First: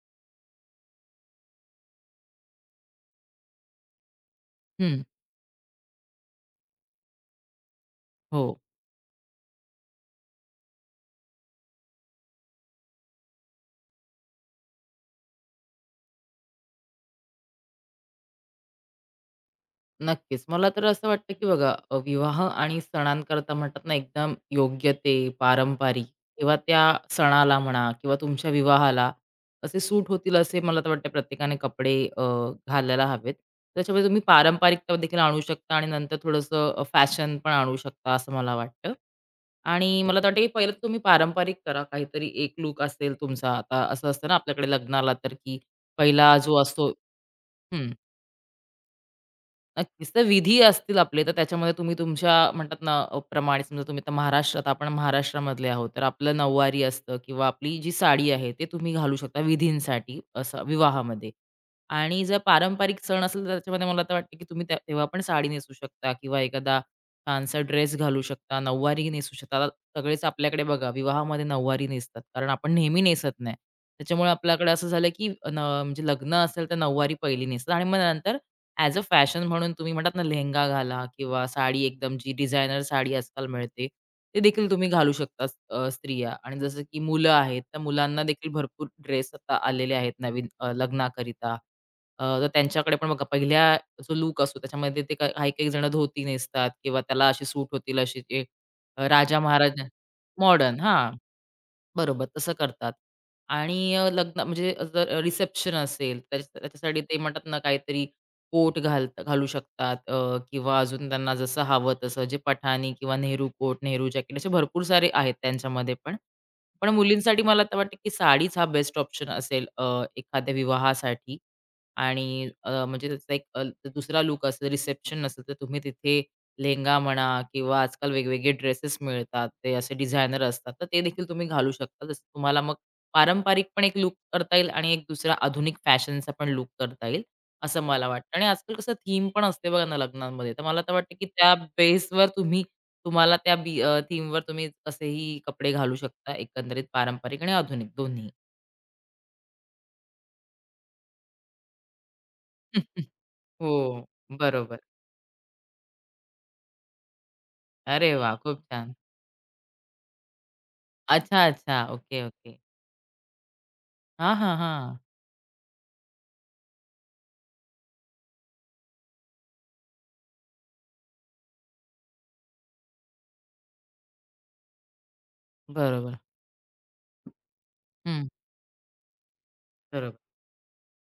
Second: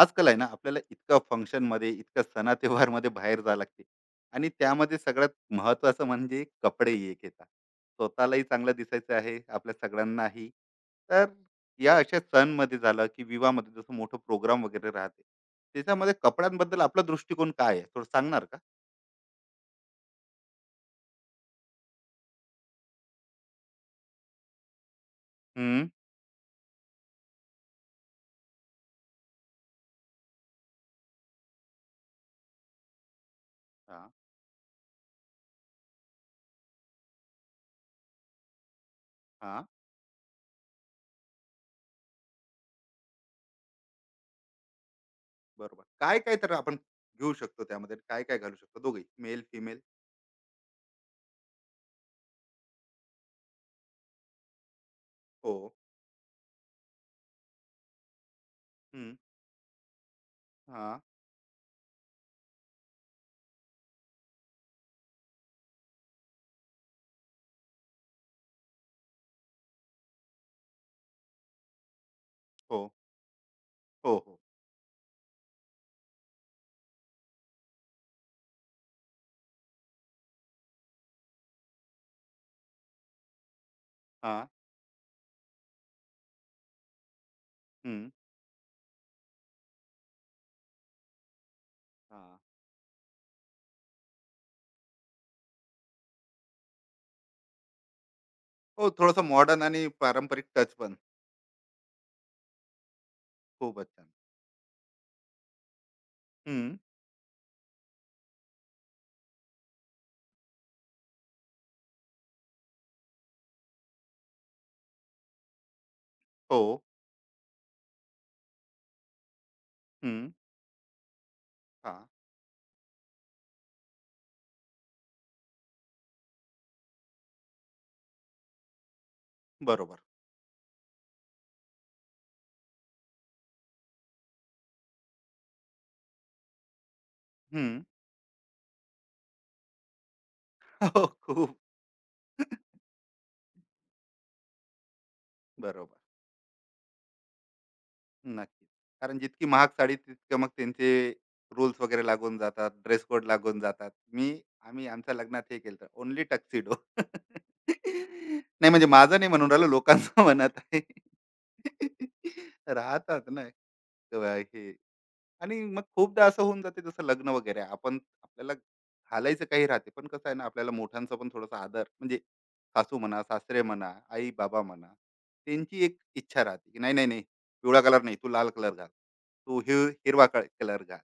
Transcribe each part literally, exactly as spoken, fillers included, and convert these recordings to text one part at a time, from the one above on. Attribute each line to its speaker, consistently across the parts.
Speaker 1: आजकाल आहे ना आपल्याला इतकं फंक्शनमध्ये, इतकं सणा त्योहारमध्ये बाहेर जावं लागते आणि त्यामध्ये
Speaker 2: हं,
Speaker 1: सगळ्यात महत्त्वाचं म्हणजे कपडे एक येतात. स्वतःलाही
Speaker 2: हो,
Speaker 1: चांगलं दिसायचं आहे, आपल्या सगळ्यांनाही. तर या अशा सणमध्ये झालं, की विवाहामध्ये जसं मोठं प्रोग्राम वगैरे राहते, त्याच्यामध्ये कपड्यांबद्दल आपला दृष्टिकोन काय आहे? थोडं सांगणार का?
Speaker 2: नक्कीच. मला तर असं वाटतं, की बघा अ, विवाह आणि सणांकरता म्हणतात ना, एकदम योग्य ते
Speaker 1: हं.
Speaker 2: पारंपरिक किंवा त्या सणाला म्हणा किंवा तुमच्या विवाहाला असे सूट होतील असे मला तर वाटतं प्रत्येकाने कपडे अ, घालायला हवेत. त्याच्यामुळे
Speaker 1: हां,
Speaker 2: तुम्ही पारंपरिकता देखील आणू शकता आणि नंतर थोडंसं फॅशन पण आणू शकता असं मला वाटतं.
Speaker 1: हां,
Speaker 2: आणि मला तर वाटतं, की पहिलं तुम्ही पारंपरिक करा काहीतरी एक लूक असेल तुमचा. आता असं असतं ना आपल्याकडे लग्नाला तर, की
Speaker 1: बरोबर.
Speaker 2: पहिला
Speaker 1: काय-काय तर
Speaker 2: जो
Speaker 1: आपण
Speaker 2: असतो
Speaker 1: घेऊ शकतो त्यामध्ये? काय-काय घालू शकतो दोघेही? Male, female?
Speaker 2: नक्कीच. तर विधी असतील आपले, तर त्याच्यामध्ये तुम्ही तुमच्या म्हणतात ना अ, प्रमाणे समजा तुम्ही आता महाराष्ट्रात आपण
Speaker 1: हो.
Speaker 2: महाराष्ट्रामधले आहोत, तर आपलं नऊवारी असतं किंवा आपली जी साडी आहे, ते तुम्ही
Speaker 1: हं.
Speaker 2: घालू शकता विधींसाठी असं
Speaker 1: हां.
Speaker 2: विवाहामध्ये. आणि जर पारंपरिक सण असेल, तर त्याच्यामध्ये मला तर वाटतं की तुम्ही त्या तेव्हा पण साडी नेसू शकता किंवा एखादा छानसा ड्रेस घालू शकता, नऊवारी नेसू शकता. आता सगळेच आपल्याकडे बघा विवाहामध्ये नऊवारी नेसतात, कारण आपण
Speaker 1: हो.
Speaker 2: नेहमी नेसत नाही.
Speaker 1: हो,
Speaker 2: त्याच्यामुळे
Speaker 1: हो.
Speaker 2: आपल्याकडे असं झालं की न म्हणजे लग्न असेल, तर नऊवारी पहिली नेसतात आणि मग नंतर ॲज अ फॅशन म्हणून तुम्ही म्हणतात ना लेहंगा घाला किंवा साडी एकदम जी डिझायनर साडी आजकाल मिळते, ते
Speaker 1: हां.
Speaker 2: देखील तुम्ही घालू शकता स- अ, स्त्रिया आणि जसं की मुलं आहेत, तर
Speaker 1: हं.
Speaker 2: मुलांना देखील भरपूर ड्रेस आता आलेले आहेत नवीन अ, लग्नाकरिता. अ,
Speaker 1: हां.
Speaker 2: तर त्यांच्याकडे पण बघा पहिल्या जो लूक असतो त्याच्यामध्ये ते का काही-काही जण धोती नेसतात किंवा त्याला अशी सूट होतील अशी ते
Speaker 1: हो,
Speaker 2: अ,
Speaker 1: थोडासा
Speaker 2: राजा
Speaker 1: मॉडर्न
Speaker 2: महाराजा
Speaker 1: आणि पारंपरिक टच
Speaker 2: मॉडर्न
Speaker 1: पण
Speaker 2: हां. बरोबर, तसं करतात.
Speaker 1: खूपच
Speaker 2: आणि अ,
Speaker 1: छान.
Speaker 2: लग्न म्हणजे जर रिसेप्शन असेल, तर
Speaker 1: हं.
Speaker 2: त्याच्यासाठी ते म्हणतात ना काहीतरी कोट घाल घालू शकतात अ, किंवा अजून त्यांना जसं हवं तसं जे पठाणी किंवा नेहरू कोट, नेहरू जॅकेट असे भरपूर सारे आहेत त्यांच्यामध्ये पण.
Speaker 1: हो.
Speaker 2: पण मुलींसाठी मला तर वाटतं की साडीच हा बेस्ट ऑप्शन असेल अ,
Speaker 1: हं.
Speaker 2: एखाद्या विवाहासाठी
Speaker 1: हां,
Speaker 2: आणि अ, म्हणजे त्याचा एक अ, दुसरा लूक असेल, रिसेप्शन असेल, तर तुम्ही तिथे लेहंगा म्हणा किंवा आजकाल वेगवेगळे ड्रेसेस मिळतात. ते असे
Speaker 1: बरोबर.
Speaker 2: डिझायनर असतात. तर ते देखील तुम्ही घालू शकता. जसं तुम्हाला मग पारंपरिक पण एक लूक करता येईल आणि एक दुसरा आधुनिक फॅशनचा पण लूक करता येईल, असं
Speaker 1: हं.
Speaker 2: मला वाटतं. आणि आजकाल कसं थीम पण असते बघा ना लग्नांमध्ये. तर मला तर
Speaker 1: हो,
Speaker 2: वाटतं, की त्या
Speaker 1: खूप.
Speaker 2: बेसवर तुम्ही तुम्हाला त्या बी अ, थीमवर तुम्ही असेही कपडे घालू
Speaker 1: बरोबर.
Speaker 2: शकता एकंदरीत पारंपरिक आणि आधुनिक दोन्ही.
Speaker 1: नक्कीच. कारण जितकी महाग साडी तितकं मग त्यांचे रूल्स वगैरे लागून जातात, ड्रेस कोड लागून जातात.
Speaker 2: हो,
Speaker 1: मी
Speaker 2: बरोबर.
Speaker 1: आम्ही आमच्या लग्नात हे केलं होतं, ओन्ली टक्सिडो.
Speaker 2: अरे वाह! खूप
Speaker 1: नाही म्हणजे
Speaker 2: छान.
Speaker 1: माझं नाही म्हणून राहिलो, लोकांचं म्हणत आहे.
Speaker 2: अच्छा, अच्छा. Okay, okay.
Speaker 1: राहतात ना, अ,
Speaker 2: हां, हां,
Speaker 1: हे.
Speaker 2: हां.
Speaker 1: आणि मग खूपदा असं होऊन जाते जसं लग्न वगैरे आहे. आपण आपल्याला घालायचं काही राहते, पण कसं आहे ना आपल्याला मोठ्यांचा पण थोडासा आदर म्हणजे सासू म्हणा, सासरे म्हणा, आई बाबा म्हणा, त्यांची एक
Speaker 2: बरोबर.
Speaker 1: इच्छा राहते की नाही नाही नाही, पिवळा कलर नाही,
Speaker 2: हं,
Speaker 1: तू लाल कलर घाल, तू हि
Speaker 2: बरोबर.
Speaker 1: हिरवा कलर घाल.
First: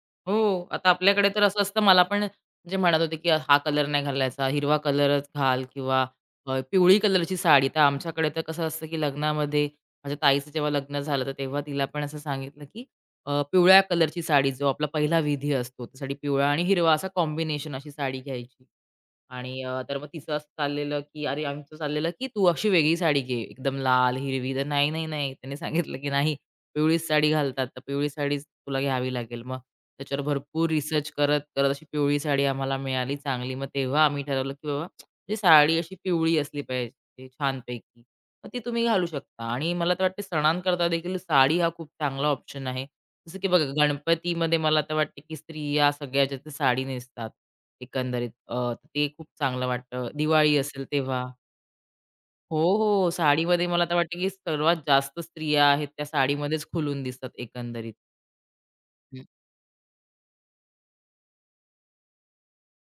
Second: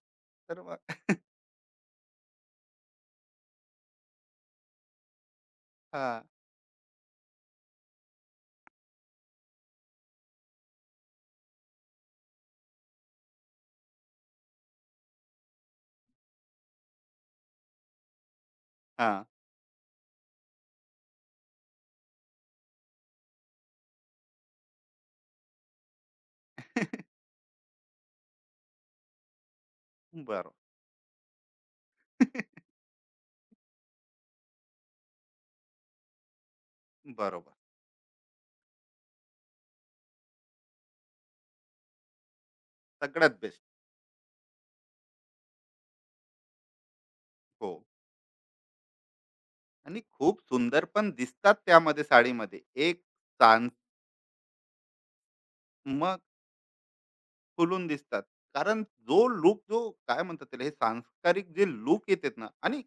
Speaker 1: तर
Speaker 2: हो.
Speaker 1: मग
Speaker 2: आता आपल्याकडे तर असं असतं मला पण म्हणजे म्हणत होते, की हा कलर नाही घालायचा, हिरवा कलरच घाल किंवा
Speaker 1: हा.
Speaker 2: अ, पिवळी कलरची साडी. तर आमच्याकडे तर कसं असतं, की लग्नामध्ये माझ्या ताईचं जेव्हा लग्न झालं, तर तेव्हा तिला पण असं सांगितलं, की अ, पिवळ्या कलरची साडी जो आपला पहिला विधी असतो, त्यासाठी पिवळा आणि हिरवा असा कॉम्बिनेशन अशी साडी घ्यायची.
Speaker 1: हा.
Speaker 2: आणि अ, तर मग तिचं असं चाललेलं, की अरे आमचं चाललेलं, की "तू अशी वेगळी साडी घे, एकदम लाल, हिरवी." तर "नाही, नाही, नाही." त्याने सांगितलं, की "नाही, पिवळीच साडी घालतात, तर पिवळी साडीच तुला घ्यावी लागेल." मग त्याच्यावर
Speaker 1: बरोबर.
Speaker 2: भरपूर रिसर्च करत, करत अशी पिवळी साडी आम्हाला मिळाली चांगली. मग तेव्हा आम्ही ठरवलं, की बाबा म्हणजे साडी अशी पिवळी असली पाहिजे
Speaker 1: बरोबर.
Speaker 2: छानपैकी. मग ती तुम्ही घालू शकता आणि मला तर वाटते सणांकरता देखील साडी हा खूप चांगला ऑप्शन आहे.
Speaker 1: सगळ्यात
Speaker 2: जसं की
Speaker 1: बेस्ट.
Speaker 2: बघा गणपतीमध्ये मला आता वाटतं की स्त्रिया सगळ्याच्या त्या साडी नेसतात
Speaker 1: हो,
Speaker 2: एकंदरीत अ, ते खूप चांगलं
Speaker 1: आणि
Speaker 2: वाटतं.
Speaker 1: खूप
Speaker 2: दिवाळी असेल
Speaker 1: सुंदर पण
Speaker 2: तेव्हा
Speaker 1: दिसतात त्यामध्ये
Speaker 2: हो,
Speaker 1: साडीमध्ये. एक
Speaker 2: हो. साडीमध्ये मला तर वाटतं की सर्वात जास्त स्त्रिया आहेत त्या साडीमध्येच खुलून दिसतात
Speaker 1: खुलून
Speaker 2: एकंदरीत.
Speaker 1: दिसतात. कारण
Speaker 2: हं.
Speaker 1: जो लूक जो काय म्हणतात त्याला हे सांस्कारिक जे लूक येतेत ना, आणि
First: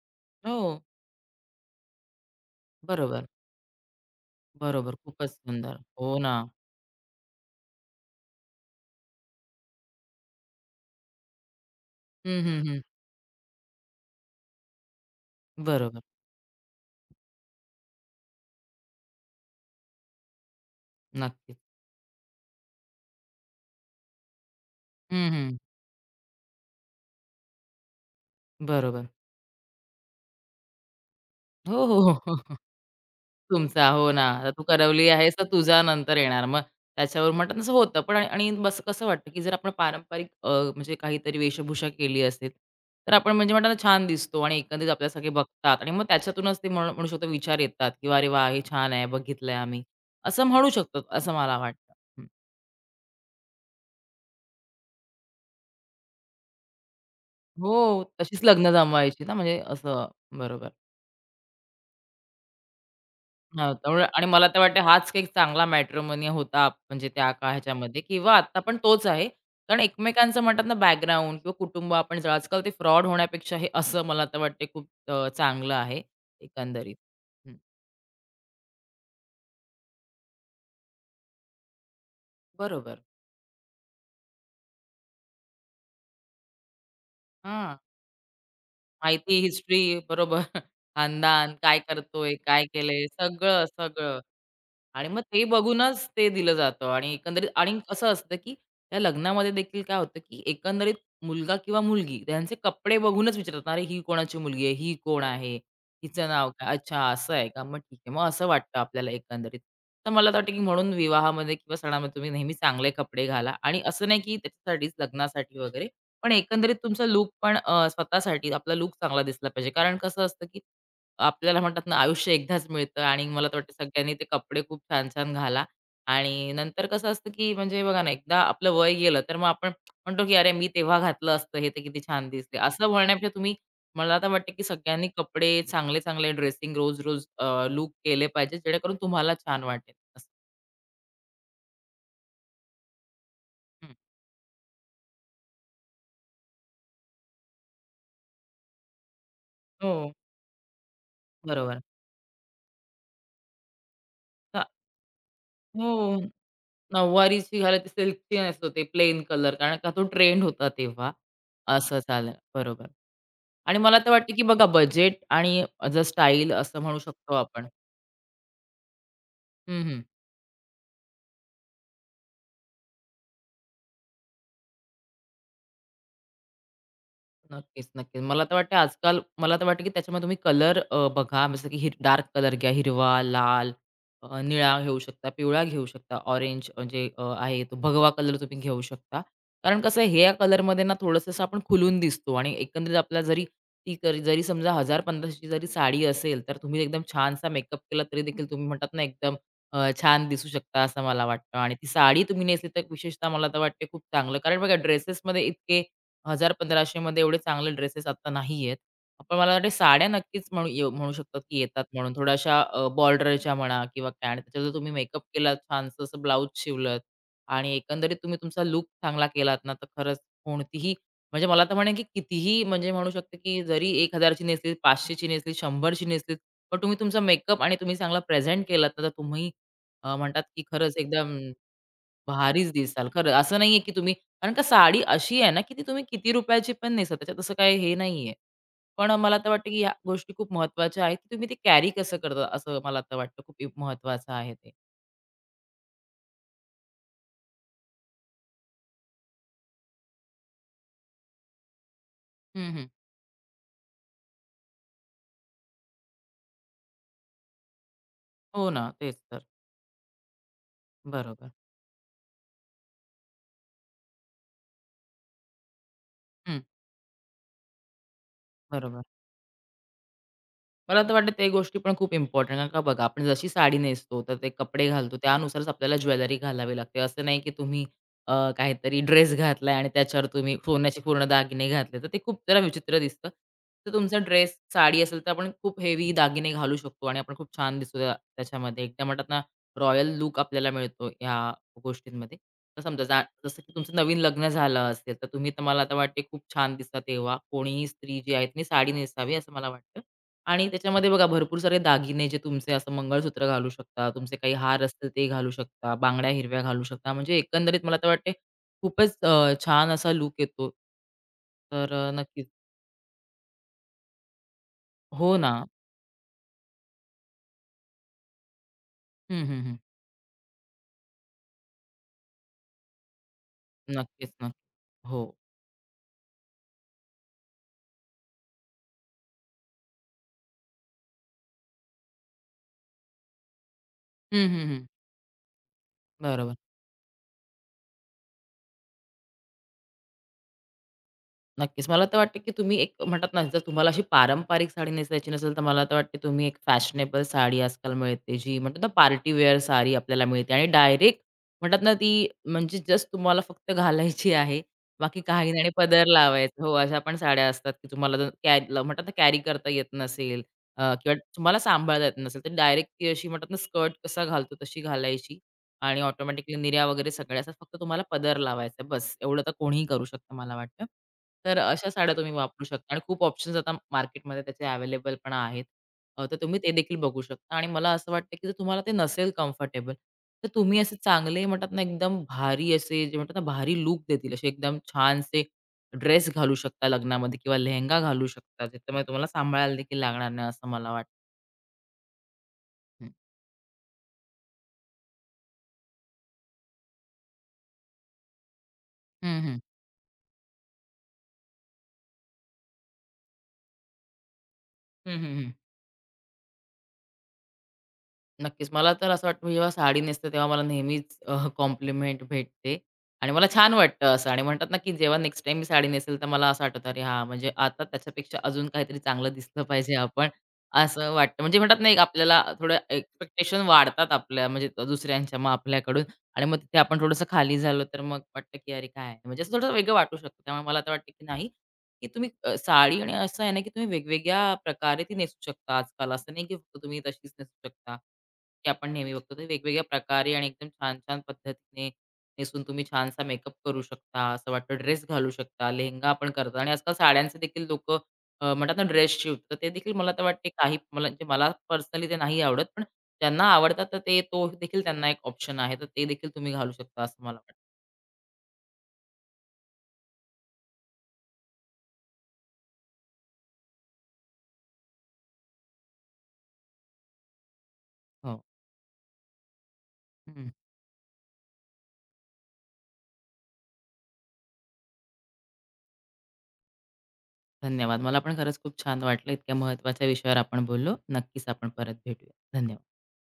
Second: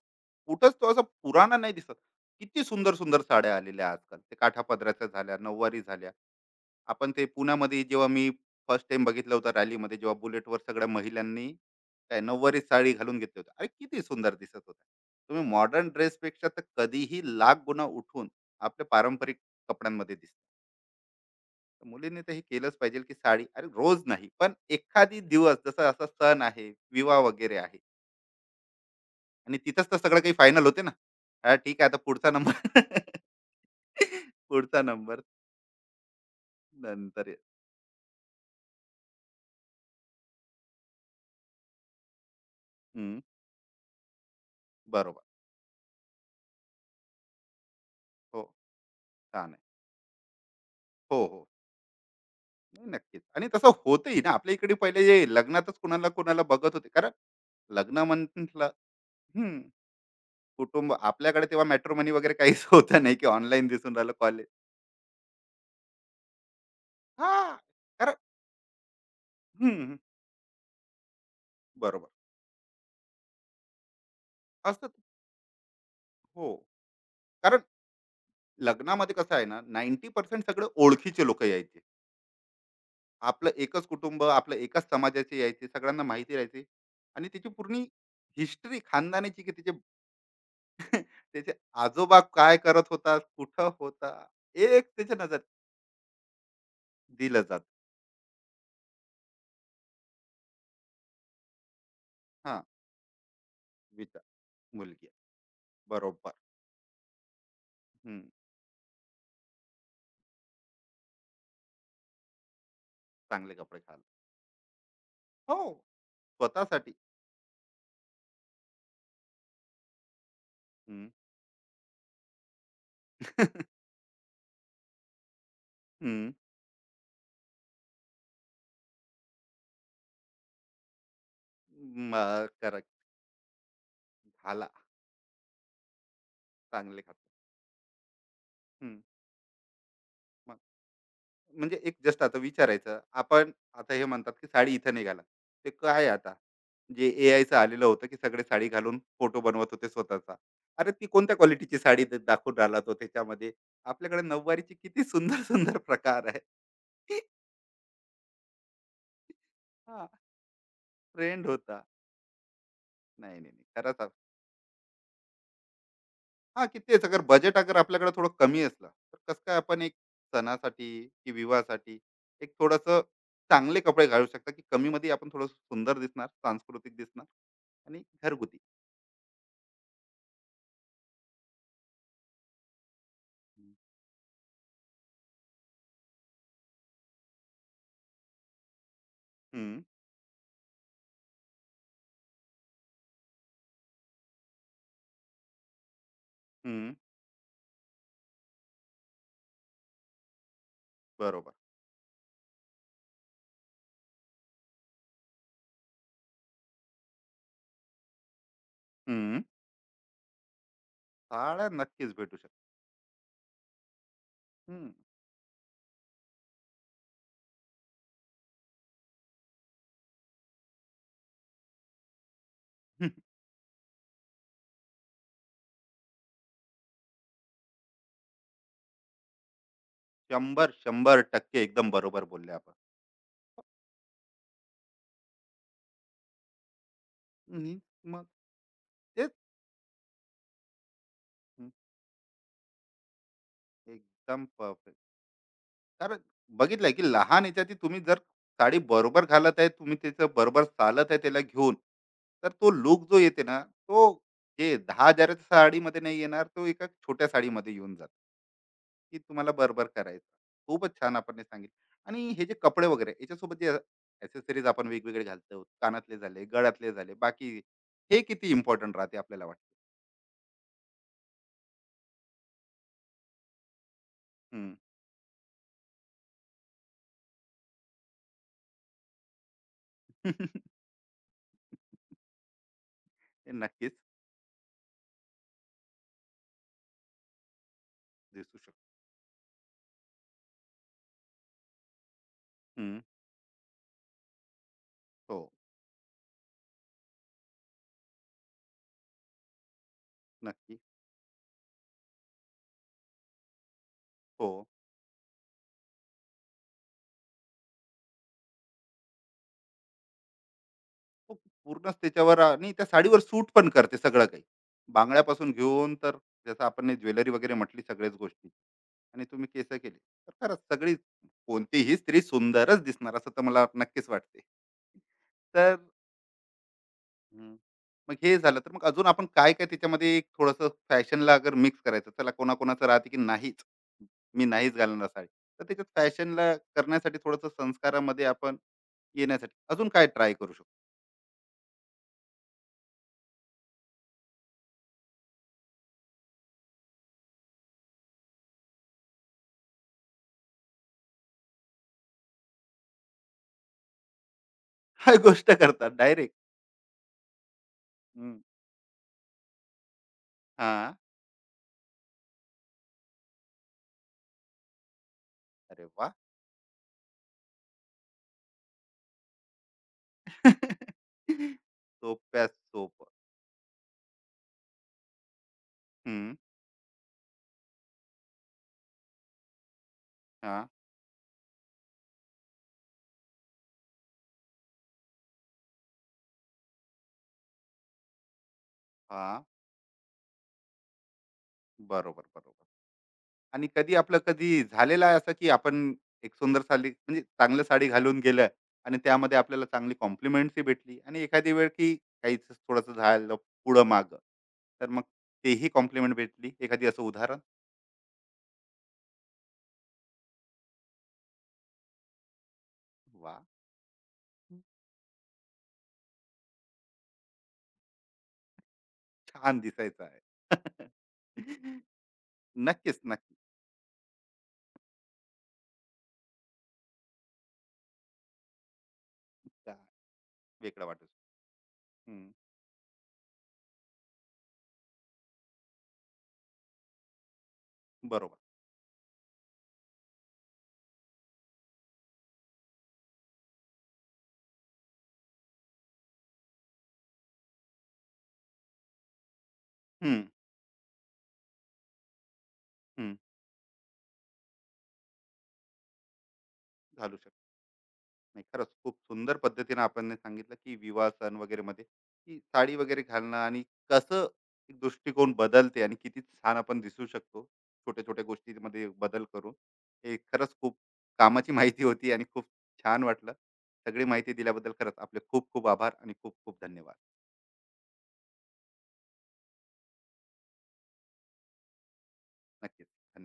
Speaker 2: हो,
Speaker 1: कुठंच तो असा पुराणा नाही दिसत. किती सुंदर, सुंदर
Speaker 2: बरोबर,
Speaker 1: साड्या आलेल्या आजकाल. ते
Speaker 2: बरोबर.
Speaker 1: काठापदराच्या
Speaker 2: खूपच
Speaker 1: झाल्या,
Speaker 2: सुंदर.
Speaker 1: नऊवारी
Speaker 2: हो
Speaker 1: झाल्या.
Speaker 2: ना.
Speaker 1: आपण ते पुण्यामध्ये जेव्हा मी फर्स्ट टाईम बघितलं होतं रॅलीमध्ये, जेव्हा बुलेटवर सगळ्या महिलांनी काय
Speaker 2: हं,
Speaker 1: नऊवारी
Speaker 2: हं, हं.
Speaker 1: साडी घालून घेतली होती. अरे किती सुंदर दिसत होत्या. तुम्ही मॉडर्न
Speaker 2: बरोबर.
Speaker 1: ड्रेसपेक्षा तर कधीही लाख गुणा उठून आपल्या पारंपरिक कपड्यांमध्ये दिसतात.
Speaker 2: नक्कीच.
Speaker 1: तर मुलींनी तर हे केलंच पाहिजे, की साडी अरे रोज नाही, पण एखादी
Speaker 2: हं, हं.
Speaker 1: दिवस जसं असा सण आहे, विवाह वगैरे आहे,
Speaker 2: बरोबर.
Speaker 1: आणि तिथंच तर सगळं काही फायनल होते ना. हा, ठीक
Speaker 2: हो,
Speaker 1: आहे. आता
Speaker 2: हो,
Speaker 1: पुढचा
Speaker 2: हो.
Speaker 1: नंबर.
Speaker 2: तुमचा. हो ना. आता तू
Speaker 1: पुढचा
Speaker 2: करवली
Speaker 1: नंबर
Speaker 2: आहेस, तर तुझा नंतर येणार. मग
Speaker 1: नंतर
Speaker 2: त्याच्यावर
Speaker 1: ये.
Speaker 2: म्हणतात तसं होतं. पण आणि बस कसं वाटतं, की जर आपण पारंपरिक अ, म्हणजे काहीतरी वेशभूषा केली असेल, तर
Speaker 1: हम्म,
Speaker 2: आपण म्हणजे म्हणतात ना छान दिसतो आणि एकंदरीत आपल्याला
Speaker 1: बरोबर.
Speaker 2: सगळे बघतात आणि मग त्याच्यातूनच ते म्हणू म्हणू शकतो विचार येतात, की "अरे
Speaker 1: हो,
Speaker 2: वाह! हे छान आहे,
Speaker 1: छान
Speaker 2: बघितलंय
Speaker 1: आहे.
Speaker 2: आम्ही." असं म्हणू शकतो,
Speaker 1: हो,
Speaker 2: असं
Speaker 1: हो.
Speaker 2: मला वाटतं. हं.
Speaker 1: नाही, नक्कीच, आणि तसं होतही ना आपल्या इकडे पहिले जे लग्नातच कुणाला कुणाला बघत होते कारण
Speaker 2: हो,
Speaker 1: लग्न
Speaker 2: तशीच
Speaker 1: म्हटलं.
Speaker 2: लग्न जमवायची ना म्हणजे
Speaker 1: हम्म,
Speaker 2: असं. बरोबर.
Speaker 1: कुटुंब आपल्याकडे तेव्हा मॅट्रोमनी वगैरे काहीच होतं नाही, की ऑनलाईन
Speaker 2: हां,
Speaker 1: दिसून
Speaker 2: त्यामुळे
Speaker 1: राहिलं
Speaker 2: आणि
Speaker 1: कॉलेज.
Speaker 2: मला तर वाटतं हाच एक चांगला मॅट्रिमोनी होता म्हणजे त्या
Speaker 1: हा.
Speaker 2: का ह्याच्यामध्ये
Speaker 1: कारण
Speaker 2: किंवा आता पण तोच आहे.
Speaker 1: हम्म,
Speaker 2: कारण
Speaker 1: हम्म,
Speaker 2: एकमेकांचं म्हणतात ना बॅकग्राऊंड किंवा कुटुंब
Speaker 1: बरोबर
Speaker 2: आपण जर आजकाल ते फ्रॉड होण्यापेक्षा हे असं मला तर वाटते खूप
Speaker 1: असत.
Speaker 2: अ, चांगलं आहे
Speaker 1: हो.
Speaker 2: एकंदरीत. हं,
Speaker 1: कारण लग्नामध्ये कसं आहे ना, नव्वद टक्के सगळे ओळखीचे लोकं यायचे.
Speaker 2: बरोबर.
Speaker 1: आपलं एकच कुटुंब, आपलं एकाच समाजाचे यायचे, सगळ्यांना माहिती राहायची, आणि त्याची
Speaker 2: हां,
Speaker 1: पूर्ण हिस्ट्री
Speaker 2: माहिती
Speaker 1: खानदानाची, की त्याचे
Speaker 2: हिस्ट्री बरोबर.
Speaker 1: त्याचे
Speaker 2: खानदान, काय
Speaker 1: आजोबा
Speaker 2: करतोय,
Speaker 1: काय
Speaker 2: काय
Speaker 1: करत
Speaker 2: केलंय,
Speaker 1: होता,
Speaker 2: सगळं,
Speaker 1: कुठं होता,
Speaker 2: सगळं.
Speaker 1: एक
Speaker 2: आणि
Speaker 1: त्याच्या
Speaker 2: मग
Speaker 1: नजर
Speaker 2: ते बघूनच ते दिलं जातं आणि
Speaker 1: दिलं
Speaker 2: एकंदरीत
Speaker 1: जातं.
Speaker 2: आणि असं असतं, की त्या लग्नामध्ये देखील काय होतं, की एकंदरीत मुलगा किंवा मुलगी त्यांचे
Speaker 1: हां,
Speaker 2: कपडे बघूनच विचारतात, "अरे, ही
Speaker 1: विचार
Speaker 2: कोणाची मुलगी आहे? ही
Speaker 1: मुलगी आहे.
Speaker 2: कोण आहे? हिचं
Speaker 1: बरोबर.
Speaker 2: नाव काय? अच्छा, असं आहे का? मग ठीक आहे."
Speaker 1: हं,
Speaker 2: मग असं वाटतं आपल्याला एकंदरीत. तर मला तर वाटतं, की म्हणून विवाहामध्ये किंवा सणामध्ये तुम्ही नेहमी चांगले कपडे
Speaker 1: चांगले
Speaker 2: घाला
Speaker 1: कपडे
Speaker 2: आणि
Speaker 1: घाल.
Speaker 2: असं नाही, की त्याच्यासाठीच
Speaker 1: हो,
Speaker 2: लग्नासाठी वगैरे, पण एकंदरीत
Speaker 1: स्वतःसाठी.
Speaker 2: तुमचा लूक पण अ, स्वतःसाठी आपला लूक चांगला दिसला पाहिजे. कारण कसं असतं, की
Speaker 1: हं,
Speaker 2: आपल्याला म्हणतात ना आयुष्य एकदाच मिळतं
Speaker 1: हं.
Speaker 2: आणि मला तर वाटतं सगळ्यांनी ते कपडे खूप छान छान घाला. आणि नंतर कसं असतं, की म्हणजे बघा ना एकदा आपलं वय गेलं, तर मग आपण म्हणतो, की "अरे मी तेव्हा घातलं असतं हे, तर किती छान
Speaker 1: मग
Speaker 2: दिसते."
Speaker 1: करेक्ट.
Speaker 2: असं म्हणण्यापेक्षा तुम्ही मला तर वाटतं, की
Speaker 1: घाला,
Speaker 2: सगळ्यांनी कपडे चांगले-चांगले ड्रेसिंग
Speaker 1: चांगले घाला.
Speaker 2: रोज-रोज अ, केले पाहिजे, जेणेकरून
Speaker 1: हं.
Speaker 2: तुम्हाला छान वाटेल असं.
Speaker 1: म्हणजे एक जस्ट आता विचारायचं आपण,
Speaker 2: हं.
Speaker 1: आता हे म्हणतात की साडी इथं नाही घाला, ते काय आता जे ए आयचं आलेलं होतं की सगळे साडी घालून फोटो बनवत होते
Speaker 2: हो.
Speaker 1: स्वतःचा. अरे ती कोणत्या क्वालिटीची
Speaker 2: बरोबर.
Speaker 1: साडी द- दाखवून राहिला तो त्याच्यामध्ये. आपल्याकडे
Speaker 2: हां.
Speaker 1: नऊवारीचे किती सुंदर सुंदर
Speaker 2: हो.
Speaker 1: प्रकार आहे.
Speaker 2: नऊवारीची घालायची सिल्कची नसतो ते प्लेन कलर कारण का तो
Speaker 1: हा,
Speaker 2: ट्रेंड होता तेव्हा.
Speaker 1: ट्रेंड होता.
Speaker 2: असं झालं. बरोबर.
Speaker 1: नाही नाही नाही,
Speaker 2: आणि मला
Speaker 1: खरंच.
Speaker 2: तर वाटतं, की बघा बजेट आणि द स्टाईल
Speaker 1: हा, की
Speaker 2: असं म्हणू
Speaker 1: तेच अगर
Speaker 2: शकतो
Speaker 1: बजेट
Speaker 2: आपण.
Speaker 1: अगर आपल्याकडे थोडं कमी असलं, तर कसं काय आपण
Speaker 2: हं,
Speaker 1: एक
Speaker 2: हं.
Speaker 1: सणासाठी की विवाहासाठी एक थोडस चांगले कपडे घालू शकता, की कमी मध्ये आपण थोडं सुंदर दिसणार, सांस्कृतिक दिसणार
Speaker 2: नक्कीच,
Speaker 1: आणि
Speaker 2: नक्कीच. मला तर
Speaker 1: घरगुती.
Speaker 2: वाटतं आजकाल मला तर वाटतं, की त्याच्यामध्ये तुम्ही कलर अ, बघा जसं की हिर डार्क कलर घ्या, हिरवा, लाल, अ, निळा घेऊ शकता, पिवळा घेऊ शकता, ऑरेंज म्हणजे अ, आहे तो भगवा कलर तुम्ही घेऊ शकता. कारण
Speaker 1: हम्म.
Speaker 2: कसं आहे ह्या कलरमध्ये ना थोडंसं असं आपण खुलून दिसतो आणि एकंदरीत आपला जरी ती कर जरी समजा एक हजार-1500ची जरी साडी असेल, तर तुम्ही
Speaker 1: हम्म,
Speaker 2: एकदम छानसा मेकअप केला तरी देखील तुम्ही म्हणतात ना एकदम अ, छान दिसू शकता असं मला
Speaker 1: बरोबर.
Speaker 2: वाटतं आणि ती साडी तुम्ही नेसली तर विशेषतः मला तर वाटते खूप चांगलं. कारण बघा ड्रेसेसमध्ये इतके एक हजार-पंधराशे मध्ये एवढे चांगले ड्रेसेस आता नाहीयेत. पण
Speaker 1: हम्म,
Speaker 2: मला वाटते साड्या नक्कीच म्हणू येऊ म्हणू शकतो, की
Speaker 1: साड्या
Speaker 2: येतात म्हणून.
Speaker 1: नक्कीच भेटू शकतात.
Speaker 2: थोड्याशा अ, बॉर्डरच्या म्हणा किंवा काय आणि त्याच्यावर तुम्ही
Speaker 1: हम्म.
Speaker 2: मेकअप केलात, छानसं असं ब्लाउज शिवलत आणि एकंदरीत तुम्ही तुमचा लूक चांगला केलात ना, तर खरंच कोणतीही म्हणजे मला तर म्हणेन, की कितीही म्हणजे म्हणू शकते, की जरी एक हजार ची नेसलीत, पाचशे ची नेसलीत, शंभर पण तुम्ही तुमचा मेकअप आणि तुम्ही चांगला प्रेझेंट केलात ना, तर तुम्ही अ, म्हणतात, की
Speaker 1: शंभर
Speaker 2: खरंच
Speaker 1: शंभर
Speaker 2: एकदम
Speaker 1: टक्के एकदम बरोबर बोलले
Speaker 2: भारीच
Speaker 1: आपण.
Speaker 2: दिसाल. खरं असं नाहीये, की तुम्ही कारण का साडी अशी आहे ना, की ती तुम्ही किती रुपयाची पण नेसा. त्याच्यात असं काही
Speaker 1: हम्म,
Speaker 2: हे
Speaker 1: मग
Speaker 2: नाहीये. पण
Speaker 1: तेच.
Speaker 2: मला तर वाटतं, की ह्या गोष्टी खूप महत्त्वाच्या आहेत, की तुम्ही ते
Speaker 1: हम्म,
Speaker 2: कॅरी कसं करता असं मला तर वाटतं खूप महत्त्वाचं
Speaker 1: एकदम
Speaker 2: आहे ते.
Speaker 1: परफेक्ट. कारण बघितलंय की लहान याच्यात तुम्ही जर साडी बरोबर घालत आहे, तुम्ही त्याचं बरोबर चालत आहे त्याला घेऊन, तर
Speaker 2: हं,
Speaker 1: तो
Speaker 2: हं.
Speaker 1: लुक जो येते ना, तो जे दहा हजाराच्या साडीमध्ये नाही येणार, तो एका छोट्या साडीमध्ये येऊन जातो,
Speaker 2: हो ना,
Speaker 1: की
Speaker 2: तेच तर.
Speaker 1: तुम्हाला बरोबर करायचं. खूपच छान आपण हे
Speaker 2: बरोबर.
Speaker 1: सांगितलं, आणि हे जे कपडे वगैरे याच्यासोबत जे ऍसेसरीज आपण वेगवेगळे घालतो, कानातले झाले,
Speaker 2: हं,
Speaker 1: गळ्यातले झाले, बाकी, हे किती इम्पॉर्टंट
Speaker 2: बरोबर.
Speaker 1: राहते आपल्याला वाटतं.
Speaker 2: मला तर वाटतं ते गोष्टी पण खूप इम्पॉर्टंट कारण का बघा आपण जशी साडी नेसतो तर ते
Speaker 1: हम्म.
Speaker 2: कपडे घालतो त्यानुसारच आपल्याला ज्वेलरी घालावी लागते. असं नाही की तुम्ही अ, काहीतरी ड्रेस घातलाय आणि त्याच्यावर तुम्ही सोन्याचे पूर्ण दागिने घातले तर ते खूप जरा विचित्र दिसतं.
Speaker 1: हे
Speaker 2: तर
Speaker 1: नक्कीच
Speaker 2: तुमचा ड्रेस, साडी असेल तर आपण खूप हेवी दागिने घालू शकतो आणि आपण खूप छान दिसू त्या
Speaker 1: दिसू शकतो.
Speaker 2: त्याच्यामध्ये. एकदा म्हणतात ना रॉयल लूक आपल्याला मिळतो ह्या गोष्टींमध्ये. तर
Speaker 1: हम्म.
Speaker 2: समजा जा जसं की तुमचं नवीन लग्न झालं असेल तर
Speaker 1: हो.
Speaker 2: तुम्ही तर मला आता वाटते खूप छान दिसता तेव्हा. कोणीही स्त्री जी आहे तिने साडी नेसावी असं मला वाटतं. आणि
Speaker 1: नक्की.
Speaker 2: त्याच्यामध्ये बघा भरपूर सारे दागिने जे तुमचे असं मंगळसूत्र घालू शकता, तुमचे
Speaker 1: हो.
Speaker 2: काही हार असतील ते घालू शकता, बांगड्या हिरव्या घालू शकता. म्हणजे एकंदरीत मला तर वाटते खूपच अ, छान असा लूक येतो.
Speaker 1: खूप.
Speaker 2: तर
Speaker 1: पूर्णच
Speaker 2: अ,
Speaker 1: त्याच्यावर
Speaker 2: नक्कीच.
Speaker 1: आणि त्या साडीवर सूट पण करते सगळं काही,
Speaker 2: हो
Speaker 1: बांगड्यापासून
Speaker 2: ना.
Speaker 1: घेऊन, तर जसं आपण ज्वेलरी वगैरे म्हटली सगळ्याच गोष्टी, आणि
Speaker 2: हं,
Speaker 1: तुम्ही
Speaker 2: हं,
Speaker 1: केस
Speaker 2: हं.
Speaker 1: केले तर खरंच सगळी कोणतीही स्त्री सुंदरच दिसणार, असं तर मला नक्कीच
Speaker 2: नक्कीच,
Speaker 1: वाटते.
Speaker 2: नक्कीच. हो.
Speaker 1: तर हम्म, मग हे झालं, तर मग अजून आपण काय काय त्याच्यामध्ये एक थोडस फॅशनला अगर मिक्स करायचं त्याला, कोणाकोणाचं राहते की नाहीच, मी
Speaker 2: हं, हं,
Speaker 1: नाहीच
Speaker 2: हं.
Speaker 1: घालणार साडी, तर त्याच्यात फॅशनला
Speaker 2: बरोबर.
Speaker 1: करण्यासाठी, थोडस संस्कारामध्ये आपण येण्यासाठी अजून काय ट्राय करू शकतो.
Speaker 2: नक्कीच. मला तर वाटतं, की तुम्ही एक म्हणतात ना, जर तुम्हाला अशी पारंपरिक साडी नेसायची नसेल, तर मला तर वाटते तुम्ही एक फॅशनेबल साडी आजकाल मिळते, जी म्हणतात ना, पार्टी वेअर साडी आपल्याला मिळते आणि डायरेक्ट म्हणतात ना, ती म्हणजे जस्ट तुम्हाला फक्त घालायची आहे.
Speaker 1: काय
Speaker 2: बाकी काही
Speaker 1: गोष्ट
Speaker 2: नाही आणि
Speaker 1: करतात
Speaker 2: पदर
Speaker 1: डायरेक्ट.
Speaker 2: लावायचं. हो, अशा पण साड्या असतात, की तुम्हाला जर कॅ ल- म्हणतात ना, कॅरी करता येत नसेल अ,
Speaker 1: हां.
Speaker 2: किंवा तुम्हाला सांभाळता येत नसेल, तर डायरेक्ट ती अशी म्हणतात ना, स्कर्ट कसा घालतो तशी घालायची
Speaker 1: अरे
Speaker 2: आणि
Speaker 1: वा.
Speaker 2: ऑटोमॅटिकली निर्या वगैरे सगळ्या असतात. फक्त तुम्हाला पदर लावायचा आहे बस. एवढं तर कोणीही करू शकतं मला वाटतं. तर अशा साड्या तुम्ही
Speaker 1: सोप्या
Speaker 2: वापरू शकता आणि
Speaker 1: सोपं.
Speaker 2: खूप ऑप्शन्स आता मार्केटमध्ये त्याचे अवेलेबल पण आहेत. अ,
Speaker 1: हं.
Speaker 2: तर तुम्ही ते देखील बघू शकता आणि मला असं वाटतं, की जर तुम्हाला ते नसेल कम्फर्टेबल, तर
Speaker 1: हां,
Speaker 2: तुम्ही असे चांगले म्हणतात ना, एकदम भारी असे जे म्हणतात ना, भारी लूक देतील असे एकदम छानसे ड्रेस घालू शकता लग्नामध्ये किंवा लेहेंगा घालू शकता. त्याच्यामुळे तुम्हाला
Speaker 1: हां.
Speaker 2: सांभाळायला देखील लागणार नाही असं मला वाटतं.
Speaker 1: बरोबर, बरोबर. आणि कधी आपलं कधी झालेलं आहे असं, की आपण एक सुंदर साडी म्हणजे चांगलं साडी घालून गेलं, आणि त्यामध्ये
Speaker 2: हं, हं.
Speaker 1: आपल्याला चांगली कॉम्प्लिमेंट्स ही भेटली, आणि एखादी वेळ की काहीच थोडंसं झालं पुढं-मागं. तर मग
Speaker 2: हं, हं, हं.
Speaker 1: तेही कॉम्प्लिमेंट भेटली. एखादी असं उदाहरण?
Speaker 2: नक्कीच. मला तर असं वाटतं, मी जेव्हा साडी नेसते तेव्हा मला नेहमीच अ, कॉम्प्लिमेंट भेटते आणि
Speaker 1: वाह!
Speaker 2: मला छान वाटतं असं आणि म्हणतात ना, की जेव्हा नेक्स्ट टाईम मी साडी नेसेल, तर मला असं आठवतं, "अरे हां, म्हणजे आता त्याच्यापेक्षा अजून काहीतरी चांगलं
Speaker 1: छान
Speaker 2: दिसलं पाहिजे
Speaker 1: दिसायचं आहे.
Speaker 2: आपण." असं वाटतं. म्हणजे म्हणतात ना, एक आपल्याला थोडं
Speaker 1: नक्कीच, नक्कीच.
Speaker 2: एक्सपेक्टेशन वाढतात आपल्या म्हणजे तो दुसऱ्यांच्या मग आपल्याकडून आणि मग तिथे आपण थोडंसं खाली झालो, तर मग वाटतं, की "अरे काय?" म्हणजे असं थोडं वेगळं वाटू शकतं. त्यामुळे मला
Speaker 1: वेगळं
Speaker 2: तर
Speaker 1: वाटू.
Speaker 2: वाटतं, की नाही, की
Speaker 1: हं.
Speaker 2: तुम्ही अ, साडी आणि असं आहे ना, की तुम्ही वेगवेगळ्या प्रकारे ती नेसू शकता आजकाल. असं नाही, की फक्त तुम्ही तशीच नेसू शकता.
Speaker 1: बरोबर.
Speaker 2: की आपण नेहमी बघतो. तर वेगवेगळ्या प्रकारे आणि एकदम छान-छान पद्धतीने नेसून तुम्ही छानसा मेकअप करू शकता. असं वाटतं ड्रेस घालू शकता, लेहेंगा आपण करता आणि आजकाल साड्यांचे देखील लोक अ, म्हणतात ना ड्रेस शिवत तर ते देखील मला
Speaker 1: हं,
Speaker 2: तर वाटते काही मला म्हणजे मला पर्सनली ते नाही आवडत. पण
Speaker 1: हं.
Speaker 2: ज्यांना आवडतात तर ते तो देखील त्यांना एक ऑप्शन आहे. तर ते देखील तुम्ही घालू शकता
Speaker 1: घालू
Speaker 2: असं मला
Speaker 1: शकतो.
Speaker 2: वाटतं.
Speaker 1: नाही, खरंच खूप सुंदर पद्धतीने आपण सांगितलं की विवाह, सण वगैरे मध्ये की साडी वगैरे घालणं, आणि कसं एक दृष्टिकोन बदलते आणि किती छान आपण दिसू शकतो छोट्या छोट्या
Speaker 2: हो.
Speaker 1: गोष्टीमध्ये बदल करून. हे
Speaker 2: हं.
Speaker 1: खरंच खूप कामाची माहिती होती, आणि खूप छान वाटलं. सगळी माहिती दिल्याबद्दल खरंच आपले खूप खूप आभार, आणि खूप खूप धन्यवाद.
Speaker 2: धन्यवाद. मला पण खरंच खूप छान वाटलं. इतक्या महत्त्वाच्या विषयावर आपण बोललो. नक्कीच आपण परत भेटूया. धन्यवाद.
Speaker 1: नक्कीच. धन्यवाद.